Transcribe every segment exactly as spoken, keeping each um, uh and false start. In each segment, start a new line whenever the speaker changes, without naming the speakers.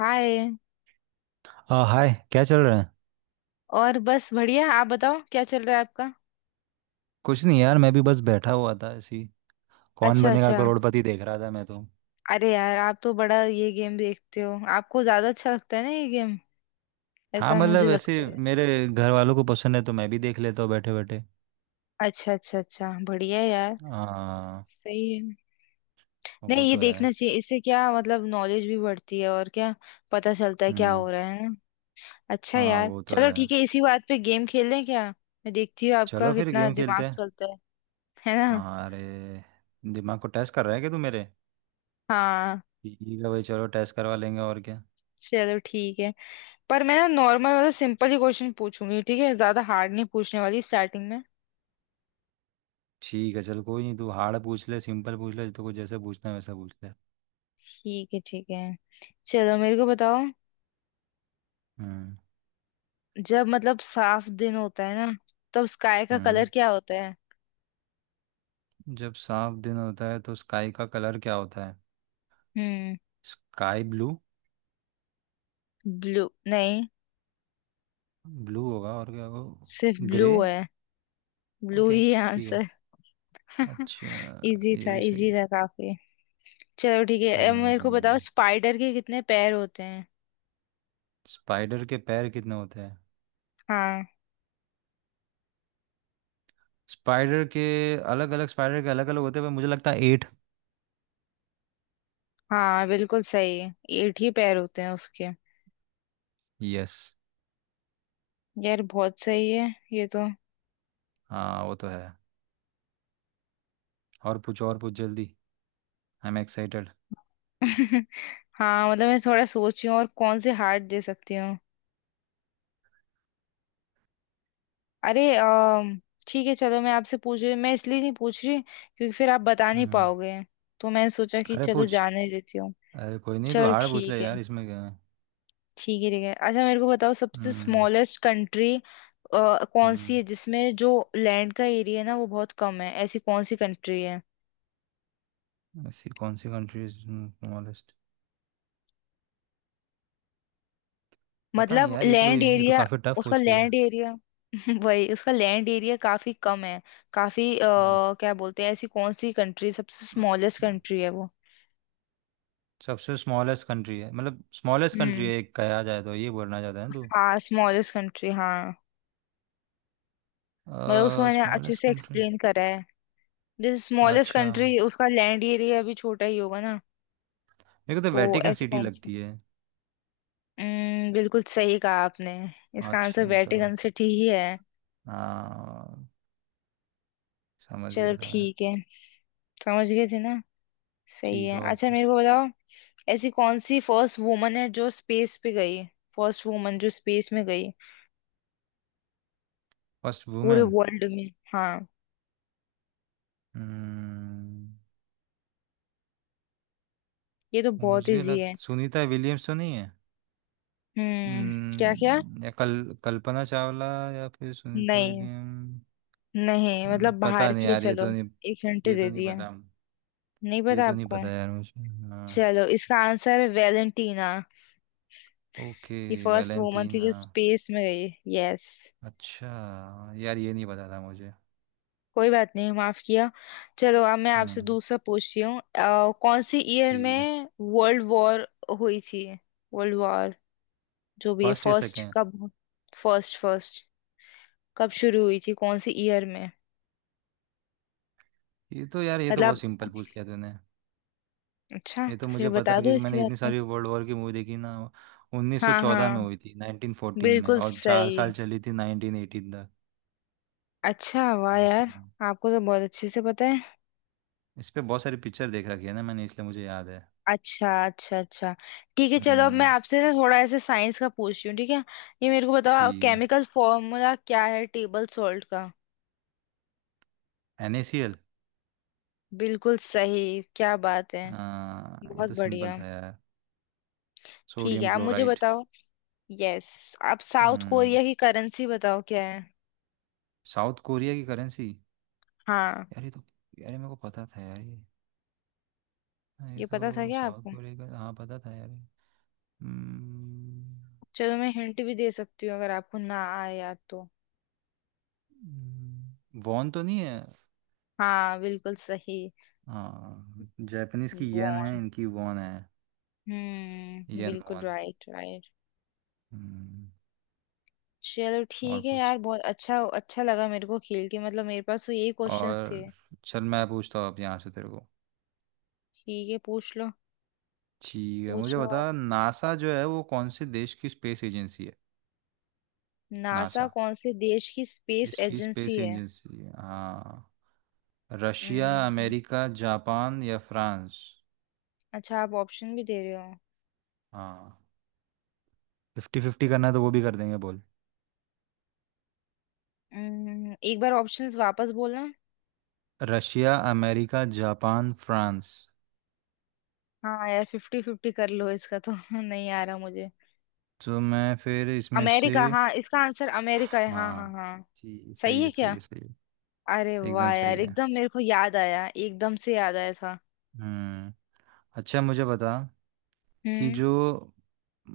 हाय।
आ, हाय, क्या चल रहा है।
और बस बढ़िया। आप बताओ क्या चल रहा है आपका।
कुछ नहीं यार, मैं भी बस बैठा हुआ था ऐसी। कौन
अच्छा
बनेगा
अच्छा।
करोड़पति देख रहा था मैं तो।
अरे यार आप तो बड़ा ये गेम देखते हो। आपको ज्यादा अच्छा लगता है ना ये गेम?
हाँ,
ऐसा मुझे
मतलब ऐसे
लगता है।
मेरे घर वालों को पसंद है तो मैं भी देख लेता हूँ बैठे बैठे।
अच्छा अच्छा अच्छा, बढ़िया है यार।
हाँ
सही है।
वो
नहीं, ये
तो है।
देखना चाहिए। इससे क्या, मतलब नॉलेज भी बढ़ती है, और क्या पता चलता है क्या
हम्म।
हो रहा है ना। अच्छा
हाँ
यार
वो तो
चलो,
है।
ठीक है इसी बात पे गेम खेल लें क्या। मैं देखती हूँ
चलो
आपका
फिर
कितना
गेम
दिमाग
खेलते हैं।
चलता है। है ना।
हाँ, अरे दिमाग को टेस्ट कर रहा है क्या तू मेरे।
हाँ
ठीक है भाई, चलो टेस्ट करवा लेंगे और क्या।
चलो ठीक है। पर मैं ना नॉर्मल वाला सिंपल ही क्वेश्चन पूछूंगी, ठीक है। ज्यादा हार्ड नहीं पूछने वाली स्टार्टिंग में।
ठीक है चल, कोई नहीं, तू हार्ड पूछ ले सिंपल पूछ ले, तो कुछ जैसे पूछना है वैसा पूछ ले।
ठीक है ठीक है। चलो मेरे को बताओ,
हम्म।
जब मतलब साफ दिन होता है ना, तब स्काई का
हम्म
कलर क्या होता है?
जब साफ दिन होता है तो स्काई का कलर क्या होता है।
हम्म।
Sky blue.
ब्लू नहीं,
ब्लू होगा और क्या
सिर्फ
होगा,
ब्लू
ग्रे।
है। ब्लू
ओके,
ही
ठीक है,
आंसर। इजी
अच्छा। ये
था,
भी सही
इजी
है।
था काफी। चलो ठीक है, अब मेरे को बताओ
हम्म
स्पाइडर के कितने पैर होते हैं?
स्पाइडर के पैर कितने होते हैं।
हाँ।
स्पाइडर के अलग अलग, स्पाइडर के अलग अलग होते हैं, पर मुझे लगता है एट।
हाँ बिल्कुल सही है, एट ही पैर होते हैं उसके।
यस,
यार बहुत सही है ये तो।
हाँ वो तो है। और पूछ और पूछ जल्दी। I am excited.
हाँ मतलब मैं थोड़ा सोची हूँ और कौन से हार्ट दे सकती हूँ। अरे अम, ठीक है चलो, मैं आपसे पूछ रही। मैं इसलिए नहीं पूछ रही क्योंकि फिर आप बता नहीं
हम्म।
पाओगे। तो मैंने सोचा कि
अरे
चलो
पूछ,
जाने देती हूँ।
अरे कोई नहीं तो
चलो
हार्ड पूछ
ठीक
ले
है।
यार, इसमें क्या है।
ठीक है ठीक है, अच्छा मेरे को बताओ सबसे
हम्म।
स्मॉलेस्ट कंट्री कौन सी
हम्म।
है, जिसमें जो लैंड का एरिया है ना वो बहुत कम है, ऐसी कौन सी कंट्री है?
ऐसी कौन सी कंट्रीज स्मॉलेस्ट। पता नहीं
मतलब
यार, ये तो
लैंड
ये तो
एरिया।
काफ़ी टफ
उसका
पूछ
लैंड
लिया।
एरिया वही, उसका लैंड एरिया काफी कम है। काफी अ, क्या बोलते हैं, ऐसी कौन सी कंट्री सबसे स्मॉलेस्ट
हम्म।
कंट्री है वो?
सबसे स्मॉलेस्ट कंट्री है, मतलब स्मॉलेस्ट कंट्री
हम्म।
है एक कहा जाए तो, ये बोलना चाहते हैं तू।
हाँ स्मॉलेस्ट कंट्री हाँ। मतलब उसको मैंने अच्छे
स्मॉलेस्ट
से
कंट्री।
एक्सप्लेन करा है। जैसे स्मॉलेस्ट
अच्छा,
कंट्री, उसका लैंड एरिया भी छोटा ही होगा ना।
मेरे को तो
तो
वेटिकन
ऐसे
सिटी
कौन सी।
लगती है।
हम्म, बिल्कुल सही कहा आपने। इसका आंसर
अच्छा चलो,
वेटिकन सिटी ही है।
हाँ, समझ
चलो
गया था मैं।
ठीक है। समझ गए थे ना। सही
ठीक है,
है।
और
अच्छा मेरे
कुछ।
को बताओ ऐसी कौन सी फर्स्ट वुमन है जो स्पेस पे गई। फर्स्ट वुमन जो स्पेस में गई।
फर्स्ट
पूरे
वुमेन।
वर्ल्ड में हाँ।
हम्म,
ये तो बहुत
मुझे
इजी
लग
है।
सुनीता विलियम्स तो नहीं है।
हम्म। क्या क्या।
हम्म, या कल कल्पना चावला। या फिर सुनीता
नहीं।
विलियम।
नहीं मतलब
पता
बाहर
नहीं
की है
यार ये
चलो।
तो नहीं।
एक घंटे
ये तो
दे
नहीं
दिया।
पता।
नहीं
ये
पता
तो नहीं
आपको।
पता यार मुझे। हाँ।
चलो, इसका आंसर है वेलेंटीना।
ओके।
ये फर्स्ट वुमन
वैलेंटीन
थी जो
हाँ।
स्पेस में गई। यस।
अच्छा, यार ये नहीं पता था मुझे।
कोई बात नहीं, माफ किया। चलो, अब मैं आपसे
हम्म,
दूसरा पूछती हूँ। अ, कौन सी ईयर
ठीक है।
में वर्ल्ड वॉर हुई थी? वर्ल्ड वॉर, जो भी है,
फर्स्ट या
फर्स्ट
सेकेंड।
कब। फर्स्ट फर्स्ट, कब शुरू हुई थी कौन सी ईयर में?
ये तो यार, ये तो बहुत
मतलब।
सिंपल पूछ लिया तूने।
अच्छा
ये तो
तो फिर
मुझे पता
बता
है
दो
क्योंकि
इसी
मैंने
बात
इतनी
पे।
सारी वर्ल्ड वॉर की मूवी देखी ना।
हाँ
उन्नीस सौ चौदह में
हाँ
हुई थी, उन्नीस सौ चौदह में,
बिल्कुल
और चार
सही।
साल चली थी नाइनटीन एटीन तक।
अच्छा वाह यार,
हम्म,
आपको तो बहुत अच्छे से पता है।
इस पे बहुत सारी पिक्चर देख रखी है ना मैंने, इसलिए मुझे याद है।
अच्छा अच्छा अच्छा। ठीक है चलो, अब मैं
हम्म,
आपसे ना थोड़ा ऐसे साइंस का पूछती हूँ, ठीक है। ये मेरे को बताओ,
ठीक
केमिकल फॉर्मूला क्या है टेबल सॉल्ट का?
है। NaCl।
बिल्कुल सही, क्या बात है।
हाँ ये
बहुत
तो सिंपल
बढ़िया।
था यार।
ठीक है,
सोडियम
आप मुझे
क्लोराइड।
बताओ। यस। आप साउथ
हम्म
कोरिया की करेंसी बताओ क्या है?
साउथ कोरिया की करेंसी।
हाँ।
यार ये तो, यार ये मेरे को पता था यार ये। हाँ, ये
ये पता था
तो
क्या
साउथ
आपको?
कोरिया का हाँ पता था यार ये। हम्म।
चलो मैं हिंट भी दे सकती हूँ अगर आपको ना आया तो।
वॉन तो नहीं है।
हाँ बिल्कुल सही।
हाँ, जापानीज की येन है,
वॉन।
इनकी वॉन है।
हम्म
येन
बिल्कुल
वॉन।
Right right.
हम्म।
चलो
और
ठीक है
कुछ।
यार, बहुत अच्छा अच्छा लगा मेरे को खेल के। मतलब मेरे पास तो यही क्वेश्चंस थे।
और। चल मैं पूछता हूँ अब यहाँ से तेरे को।
ठीक है पूछ लो।
ठीक है,
पूछ
मुझे
लो
बता
आप।
नासा जो है वो कौन से देश की स्पेस एजेंसी है।
नासा
नासा
कौन से देश की स्पेस
इसकी
एजेंसी
स्पेस
है?
एजेंसी है। हाँ, रशिया,
हम्म।
अमेरिका, जापान या फ्रांस।
अच्छा आप ऑप्शन भी दे रहे हो।
हाँ, फिफ्टी फिफ्टी करना है तो वो भी कर देंगे, बोल।
हम्म, एक बार ऑप्शंस वापस बोलना।
Russia, America, Japan, France.
हाँ यार फिफ्टी फिफ्टी कर लो, इसका तो नहीं आ रहा मुझे।
तो मैं फिर इसमें से।
अमेरिका। हाँ इसका आंसर अमेरिका है, हाँ
हाँ
हाँ हाँ।
जी,
सही
सही है
है
सही
क्या।
है सही
अरे
है। एकदम
वाह
सही
यार,
है।
एकदम मेरे को याद आया, एकदम से याद आया था।
हम्म। अच्छा मुझे बता कि
हम्म।
जो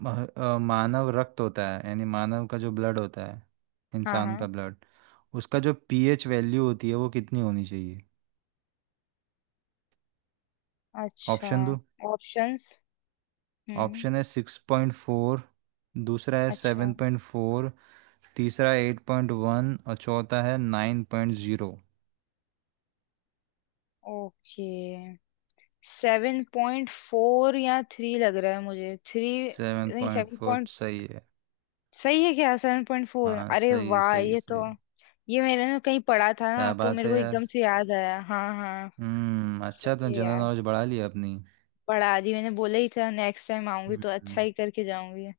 मह- अ, मानव रक्त होता है यानी मानव का जो ब्लड होता है,
हाँ
इंसान
हाँ।
का ब्लड, उसका जो पीएच वैल्यू होती है वो कितनी होनी चाहिए।
अच्छा।
ऑप्शन दो।
ऑप्शंस। हम्म।
ऑप्शन है सिक्स पॉइंट फोर, दूसरा है
अच्छा।
सेवन पॉइंट फोर, तीसरा एट पॉइंट वन, और चौथा है nine point zero.
Okay. Seven point four या थ्री लग रहा है मुझे, थ्री।
सेवन
नहीं
पॉइंट
सेवन
फोर
पॉइंट।
सही है।
सही है क्या? सेवन पॉइंट फोर,
हाँ
अरे
सही है
वाह
सही है
ये
सही
तो।
है।
ये मैंने ना कहीं पढ़ा था ना,
क्या
तो
बात
मेरे
है
को
यार।
एकदम से याद आया, हाँ हाँ।
हम्म अच्छा
सही
तुमने
है
जनरल
यार।
नॉलेज बढ़ा लिया अपनी।
बढ़ा दी, मैंने बोला ही था नेक्स्ट टाइम आऊंगी तो
हम्म
अच्छा ही करके जाऊंगी।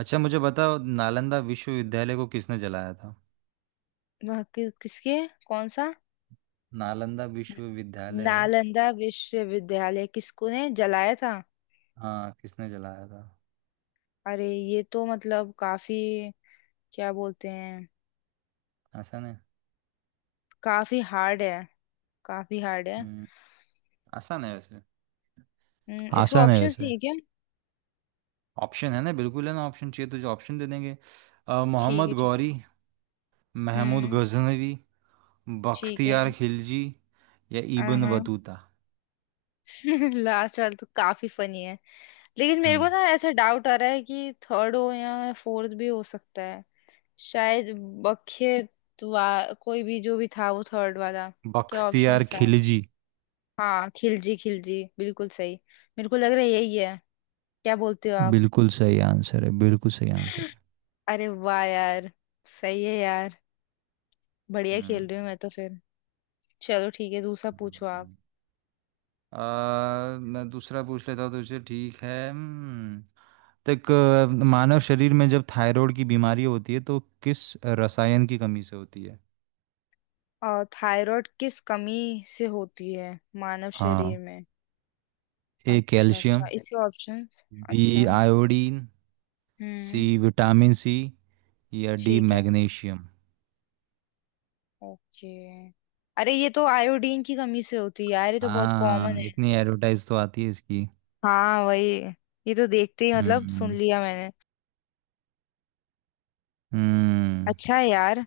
अच्छा मुझे बताओ नालंदा विश्वविद्यालय को किसने जलाया था।
वह कि, किसके। कौन सा।
नालंदा विश्वविद्यालय।
नालंदा विश्वविद्यालय किसको ने जलाया था?
हाँ किसने जलाया था।
अरे ये तो मतलब काफी, क्या बोलते हैं,
आसान है।
काफी हार्ड है। काफी हार्ड है।
हम्म। आसान है वैसे।
हम्म, इसको
आसान है
ऑप्शंस नहीं
वैसे।
है क्या?
ऑप्शन है ना, बिल्कुल है ना, ऑप्शन चाहिए तुझे ऑप्शन दे देंगे। अ,
ठीक
मोहम्मद
है ठीक है।
गौरी, महमूद
हम्म।
गजनवी,
ठीक है।
बख्तियार खिलजी, या इब्न
हाँ।
बतूता।
लास्ट वाला तो काफी फनी है। लेकिन मेरे को
हम्म।
ना ऐसा डाउट आ रहा है कि थर्ड हो या फोर्थ भी हो सकता है, शायद। बख्ये वा कोई भी जो भी था, वो थर्ड वाला। क्या ऑप्शन
बख्तियार
था?
खिलजी
हाँ खिलजी खिलजी बिल्कुल सही। मेरे को लग रहा है यही है। क्या बोलते हो आप?
बिल्कुल सही आंसर है, बिल्कुल सही आंसर है।
अरे वाह यार, सही है यार। बढ़िया खेल
हम्म।
रही हूँ मैं तो फिर। चलो ठीक है, दूसरा पूछो आप।
हम्म। आ, मैं दूसरा पूछ लेता हूँ तुझसे, ठीक है। हम्म, तक अ, मानव शरीर में जब थायराइड की बीमारी होती है तो किस रसायन की कमी से होती है।
और थायराइड किस कमी से होती है मानव शरीर
हाँ,
में?
ए
अच्छा अच्छा,
कैल्शियम,
इसके ऑप्शंस।
बी
अच्छा।
आयोडीन, सी
हम्म।
विटामिन सी, या डी
ठीक है।
मैग्नीशियम।
ओके। अरे ये तो आयोडीन की कमी से होती है यार, ये तो बहुत कॉमन
हाँ,
है।
इतनी एडवर्टाइज तो आती है इसकी।
हाँ वही। ये तो देखते ही मतलब सुन
हम्म।
लिया मैंने।
हम्म।
अच्छा है यार।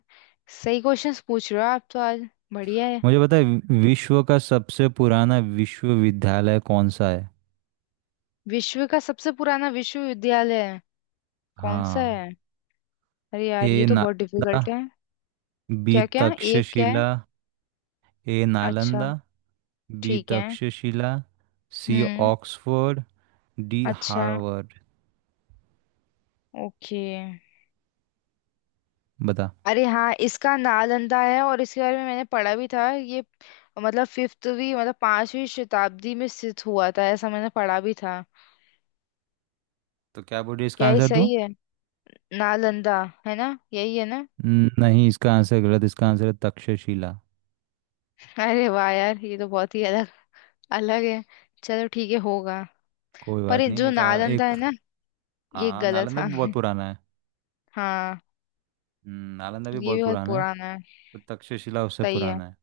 सही क्वेश्चंस पूछ रहे हो आप तो आज। बढ़िया है।
मुझे पता है वि- विश्व का सबसे पुराना विश्वविद्यालय कौन सा है।
विश्व का सबसे पुराना विश्वविद्यालय कौन सा
हाँ,
है? अरे यार
ए
ये तो बहुत
नालंदा,
डिफिकल्ट है।
बी
क्या क्या, एक क्या है?
तक्षशिला। ए
अच्छा।
नालंदा, बी
ठीक है।
तक्षशिला, सी
हम्म।
ऑक्सफोर्ड, डी
अच्छा।
हार्वर्ड।
ओके।
बता।
अरे हाँ, इसका नालंदा है, और इसके बारे में मैंने पढ़ा भी था ये। मतलब फिफ्थवी मतलब पांचवी शताब्दी में स्थित हुआ था ऐसा मैंने पढ़ा भी था।
तो क्या बोल रही है इसका
क्या ये
आंसर तू।
सही है? नालंदा है ना, यही है ना।
न- नहीं इसका आंसर गलत, इसका आंसर है तक्षशिला।
अरे वाह यार, ये तो बहुत ही अलग अलग है। चलो ठीक है, होगा।
कोई
पर
बात
ये
नहीं,
जो
एक आ,
नालंदा
एक।
है ना, ये
हाँ,
गलत
नालंदा
था।
भी बहुत पुराना है।
हाँ,
हम्म, नालंदा भी
ये भी
बहुत
बहुत
पुराना है।
पुराना है।
तो तक्षशिला उससे
सही है।
पुराना है।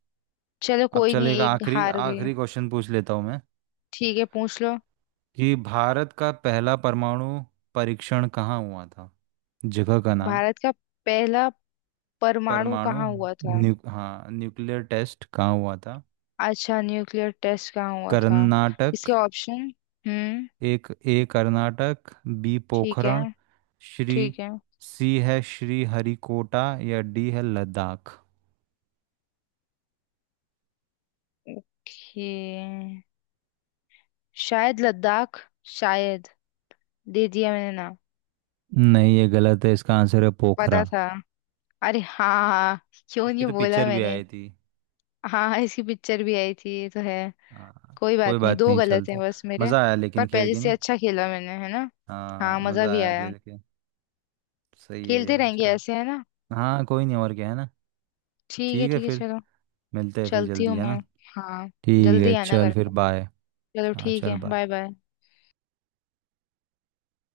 चलो
अब
कोई
चल
नहीं,
एक
एक
आखिरी
हार गए।
आखिरी क्वेश्चन पूछ लेता हूँ मैं
ठीक है पूछ लो।
कि भारत का पहला परमाणु परीक्षण कहाँ हुआ था, जगह का नाम।
भारत का पहला परमाणु
परमाणु।
कहाँ हुआ था।
न्यू हम्म, हाँ, न्यूक्लियर टेस्ट कहाँ हुआ था।
अच्छा, न्यूक्लियर टेस्ट कहाँ हुआ था। इसके
कर्नाटक।
ऑप्शन। हम्म।
एक, ए कर्नाटक, बी
ठीक है।
पोखरण, श्री,
ठीक है।
सी है श्री हरिकोटा, या डी है लद्दाख।
ओके। शायद लद्दाख, शायद। दे दिया मैंने ना।
नहीं ये गलत है, इसका आंसर है
पता
पोखरण।
था। अरे हाँ हाँ, क्यों नहीं
इसकी तो
बोला
पिक्चर भी
मैंने।
आई थी।
हाँ हाँ इसकी पिक्चर भी आई थी, ये तो है।
हाँ
कोई
कोई
बात नहीं,
बात
दो
नहीं
गलत हैं
चलता।
बस मेरे।
मज़ा आया
पर
लेकिन खेल
पहले
के
से
नहीं।
अच्छा खेला मैंने, है ना।
हाँ
हाँ मजा
मज़ा
भी
आया
आया।
खेल के। सही है
खेलते
यार,
रहेंगे
चल।
ऐसे, है ना।
हाँ कोई नहीं और क्या है ना।
ठीक है
ठीक है
ठीक है
फिर,
चलो।
मिलते हैं फिर
चलती हूँ
जल्दी, है
मैं।
ना।
हाँ।
ठीक
जल्दी
है
आना
चल
घर
फिर
पर।
बाय।
चलो
हाँ
ठीक
चल
है, बाय
बाय।
बाय।